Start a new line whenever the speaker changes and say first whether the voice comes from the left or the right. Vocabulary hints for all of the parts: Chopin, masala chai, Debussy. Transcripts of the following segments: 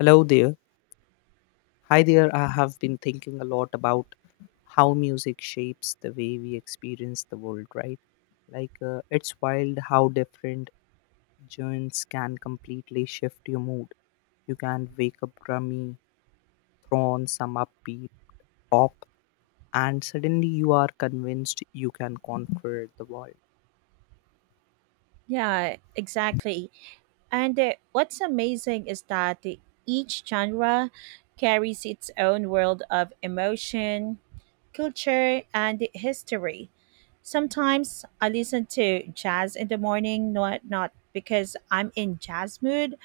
left: Hello there. Hi there. I have been thinking a lot about how music shapes the way we experience the world, right? Like, it's wild how different genres can completely shift your mood. You can wake up drummy, throw on some upbeat pop, and suddenly you are convinced you can conquer the world.
right: Yeah, exactly. And What's amazing is that each genre carries its own world of emotion, culture, and history. Sometimes I listen to jazz in the morning, not because I'm in jazz mood,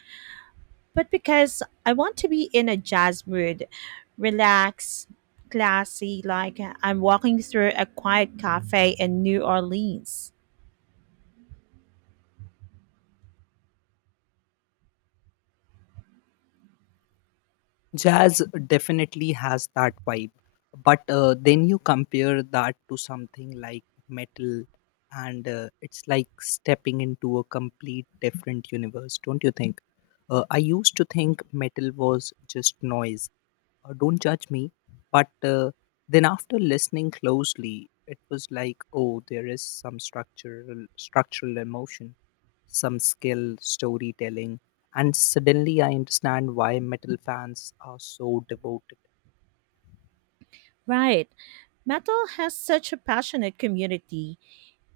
right: but because I want to be in a jazz mood, relaxed, classy, like I'm walking through a quiet cafe in New Orleans.
left: Jazz definitely has that vibe, but then you compare that to something like metal, and it's like stepping into a complete different universe, don't you think? I used to think metal was just noise. Don't judge me, but then after listening closely, it was like, oh, there is some structural emotion, some skill, storytelling, and suddenly I understand why metal fans are so devoted.
right: Right. Metal has such a passionate community.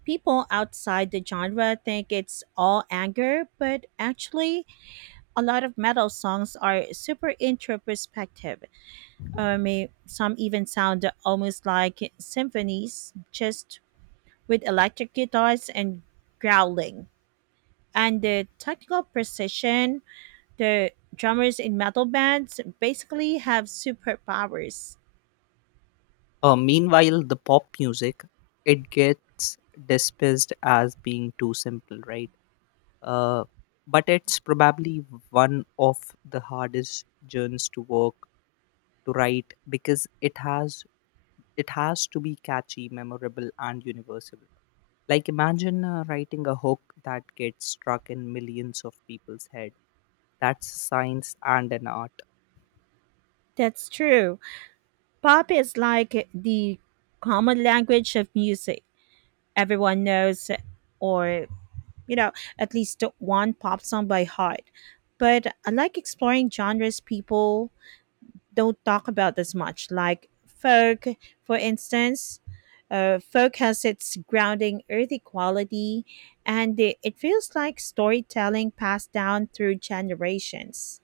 right: People outside the genre think it's all anger, but actually, a lot of metal songs are super introspective. Some even sound almost like symphonies, just with electric guitars and growling. And the technical precision, the drummers in metal bands basically have superpowers.
left: Meanwhile, the pop music it gets dismissed as being too simple, right? Uh, but it's probably one of the hardest journeys to work to write because it has to be catchy, memorable, and universal. Like imagine writing a hook that gets struck in millions of people's head. That's science and an art.
right: That's true. Pop is like the common language of music. Everyone knows, or, you know, at least one pop song by heart. But I like exploring genres people don't talk about as much, like folk, for instance. Folk has its grounding, earthy quality, and it feels like storytelling passed down through generations.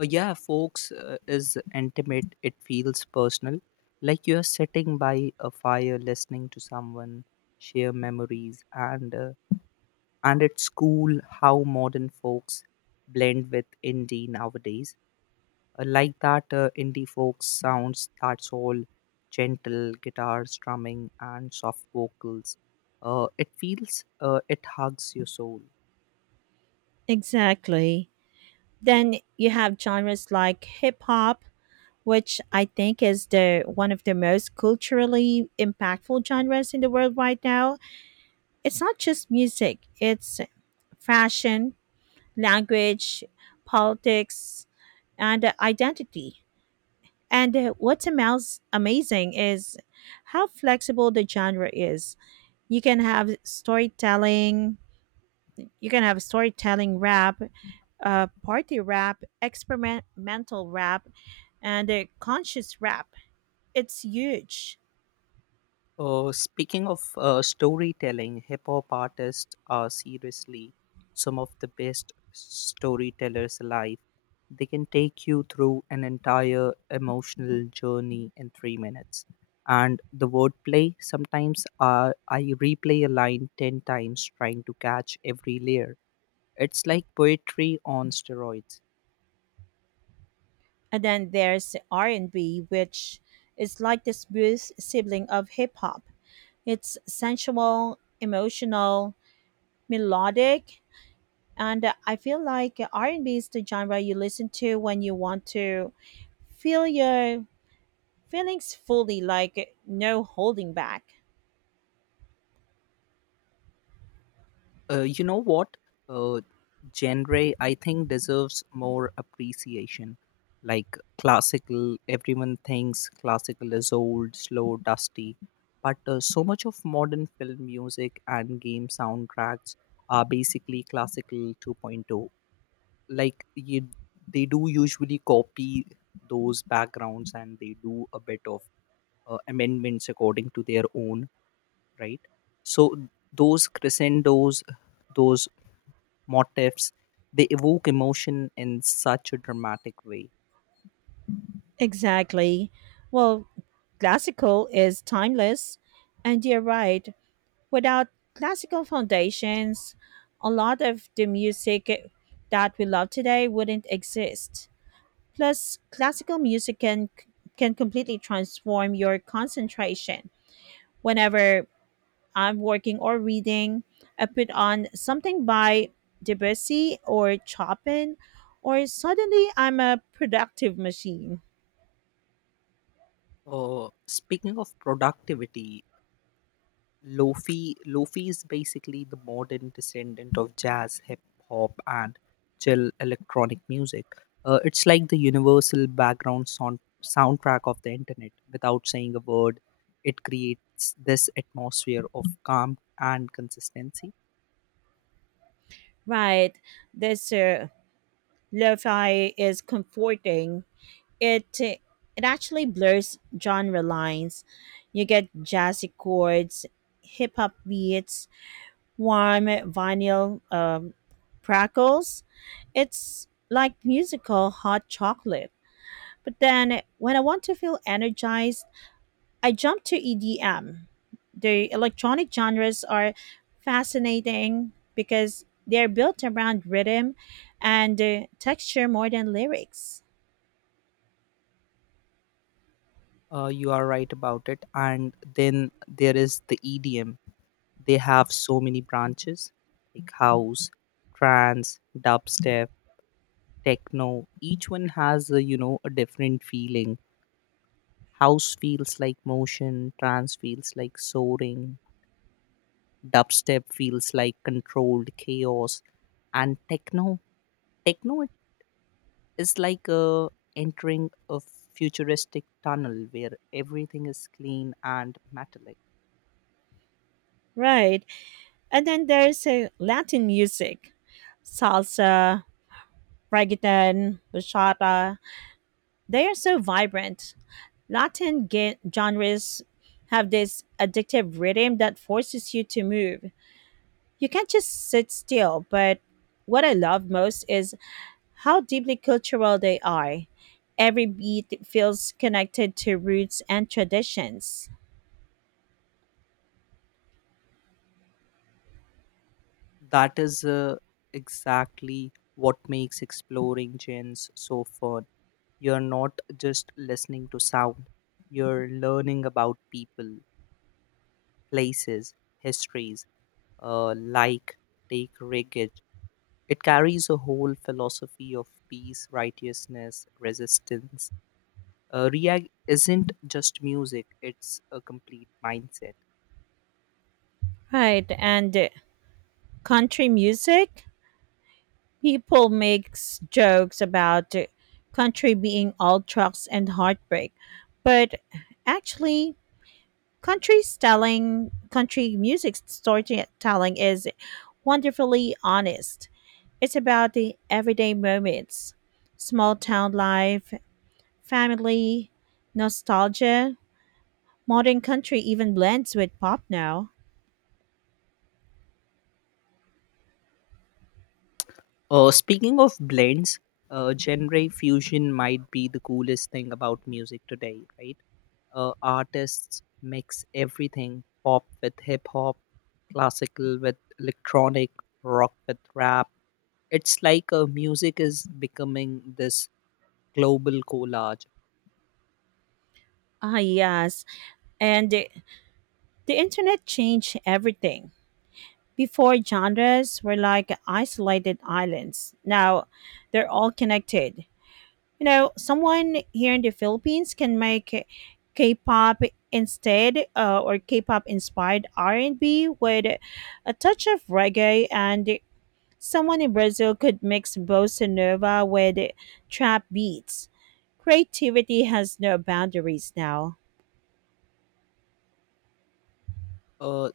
left: Yeah, folks is intimate. It feels personal, like you are sitting by a fire, listening to someone share memories. And it's cool how modern folks blend with indie nowadays. Like that indie folk sounds. That's all gentle guitar strumming and soft vocals. It feels, it hugs your soul.
right: Exactly. Then you have genres like hip hop, which I think is the one of the most culturally impactful genres in the world right now. It's not just music, it's fashion, language, politics, and identity. Amazing is how flexible the genre is. You can have storytelling, you can have storytelling rap, party rap, experimental rap, and conscious rap. It's huge.
left: Speaking of storytelling, hip hop artists are seriously some of the best storytellers alive. They can take you through an entire emotional journey in 3 minutes. And the wordplay, sometimes I replay a line 10 times trying to catch every layer. It's like poetry on steroids.
right: And then there's R&B, which is like the smooth sibling of hip hop. It's sensual, emotional, melodic, and I feel like R&B is the genre you listen to when you want to feel your feelings fully, like no holding back.
left: You know what? Uh, Genre, I think, deserves more appreciation. Like classical, everyone thinks classical is old, slow, dusty. But so much of modern film music and game soundtracks are basically classical 2.0. Like you, they do usually copy those backgrounds and they do a bit of amendments according to their own, right? So those crescendos, those motifs, they evoke emotion in such a dramatic way.
right: Exactly. Well, classical is timeless, and you're right. Without classical foundations, a lot of the music that we love today wouldn't exist. Plus, classical music can completely transform your concentration. Whenever I'm working or reading, I put on something by Debussy or Chopin, or suddenly I'm a productive machine.
left: Speaking of productivity, Lofi is basically the modern descendant of jazz, hip hop, and chill electronic music. It's like the universal background soundtrack of the internet. Without saying a word, it creates this atmosphere of calm and consistency.
right: Right. This Lo-fi is comforting, it actually blurs genre lines. You get jazzy chords, hip hop beats, warm vinyl crackles. It's like musical hot chocolate. But then when I want to feel energized, I jump to EDM. The electronic genres are fascinating because they're built around rhythm and texture more than lyrics.
left: You are right about it. And then there is the EDM. They have so many branches like house, trance, dubstep, techno. Each one has a, you know, a different feeling. House feels like motion, trance feels like soaring, dubstep feels like controlled chaos, and techno it is like entering a futuristic tunnel where everything is clean and metallic.
right: Right. And then there's Latin music, salsa, reggaeton, bachata. They are so vibrant. Genres have this addictive rhythm that forces you to move. You can't just sit still, but what I love most is how deeply cultural they are. Every beat feels connected to roots and traditions.
left: That is exactly what makes exploring gens so fun. You're not just listening to sound, you're learning about people, places, histories, like take wreckage. It carries a whole philosophy of peace, righteousness, resistance. Ria isn't just music, it's a complete mindset.
right: Right, and Country music? People makes jokes about the country being all trucks and heartbreak, but actually, country music storytelling is wonderfully honest. It's about the everyday moments, small town life, family, nostalgia. Modern country even blends with pop now.
left: Speaking of blends, genre fusion might be the coolest thing about music today, right? Artists mix everything, pop with hip hop, classical with electronic, rock with rap. It's like music is becoming this global collage.
right: Ah, yes, and the internet changed everything. Before, genres were like isolated islands. Now, they're all connected. You know, someone here in the Philippines can make K-pop instead or K-pop inspired R&B with a touch of reggae, and someone in Brazil could mix bossa nova with trap beats. Creativity has no boundaries now.
left: Uh,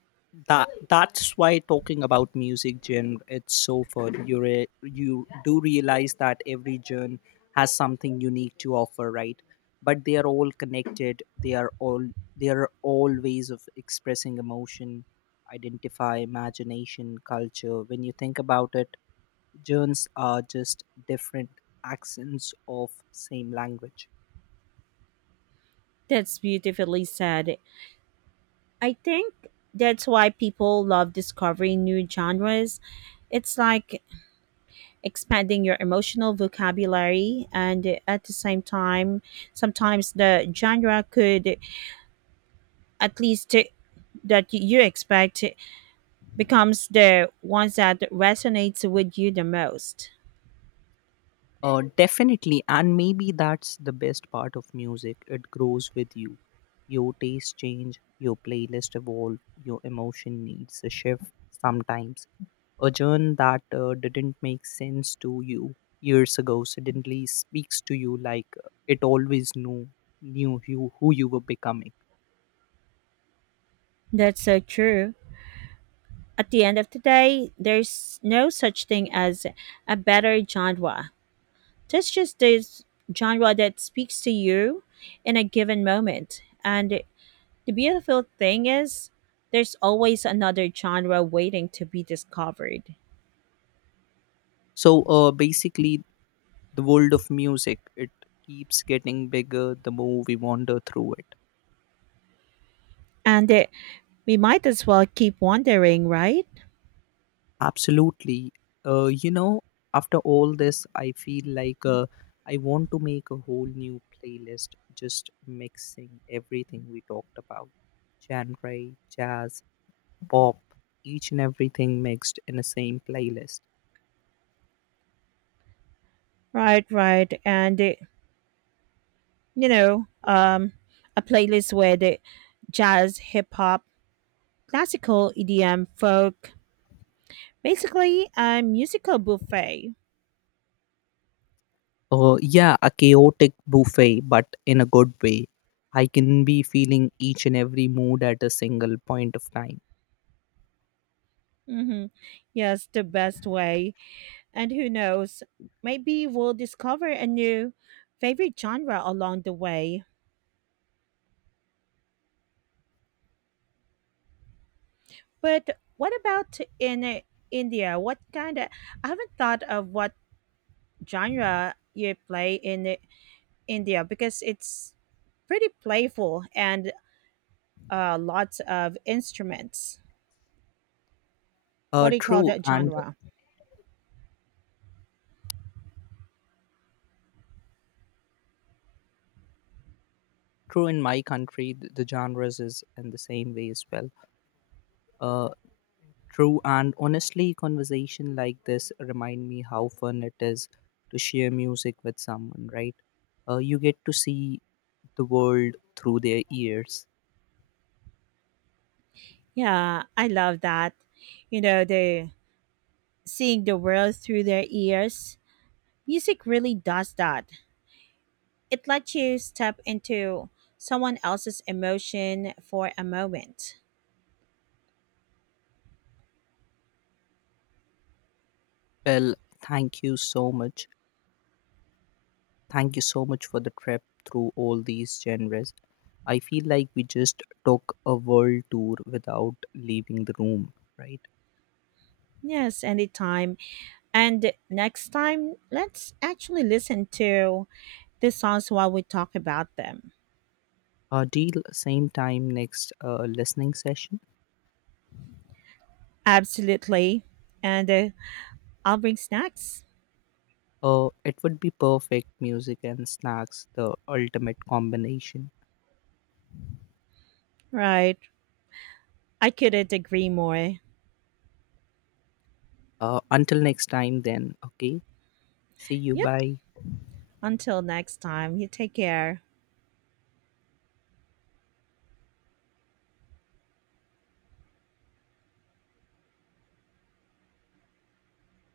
left: that's why talking about music genre it's so fun. You do realize that every genre has something unique to offer, right? But they are all connected. They are all ways of expressing emotion, identify, imagination, culture. When you think about it, genres are just different accents of same language.
right: That's beautifully said. I think that's why people love discovering new genres. It's like expanding your emotional vocabulary, and at the same time, sometimes the genre could, at least that you expect, becomes the ones that resonates with you the most.
left: Definitely, and maybe that's the best part of music. It grows with you. Your tastes change, your playlist evolve, your emotion needs a shift sometimes. A genre that didn't make sense to you years ago suddenly speaks to you like it always knew you who you were becoming.
right: That's so true. At the end of the day, there's no such thing as a better genre. That's just this genre that speaks to you in a given moment. And the beautiful thing is, there's always another genre waiting to be discovered.
left: So basically, the world of music it keeps getting bigger the more we wander through it.
right: And We might as well keep wondering, right?
left: Absolutely. You know, after all this, I feel like I want to make a whole new playlist just mixing everything we talked about, genre, jazz, pop, each and everything mixed in the same playlist.
right: Right, right. You know, um, a playlist with jazz, hip hop, classical, EDM, folk, basically a musical buffet.
left: Yeah, a chaotic buffet, but in a good way. I can be feeling each and every mood at a single point of time.
right: Hmm. Yes, the best way. And who knows, maybe we'll discover a new favorite genre along the way. But what about in India? What kind of, I haven't thought of what genre you play in India, because it's pretty playful and lots of instruments. What do you call
left: True,
right: that
left: and
right: genre?
left: true in my country, the genres is in the same way as well. Uh. True, and honestly, conversation like this remind me how fun it is to share music with someone, right? You get to see the world through their ears.
right: Yeah, I love that. You know, the seeing the world through their ears. Music really does that. It lets you step into someone else's emotion for a moment.
left: Well, thank you so much. Thank you so much for the trip through all these genres. I feel like we just took a world tour without leaving the room, right?
right: Yes, anytime. And next time, let's actually listen to the songs while we talk about them.
left: Deal, same time next listening session.
right: Absolutely. And I'll bring snacks.
left: It would be perfect, music and snacks, the ultimate combination.
right: Right. I couldn't agree more.
left: Until next time, then, okay? See you.
right: Yep.
left: Bye.
right: Until next time, you take care.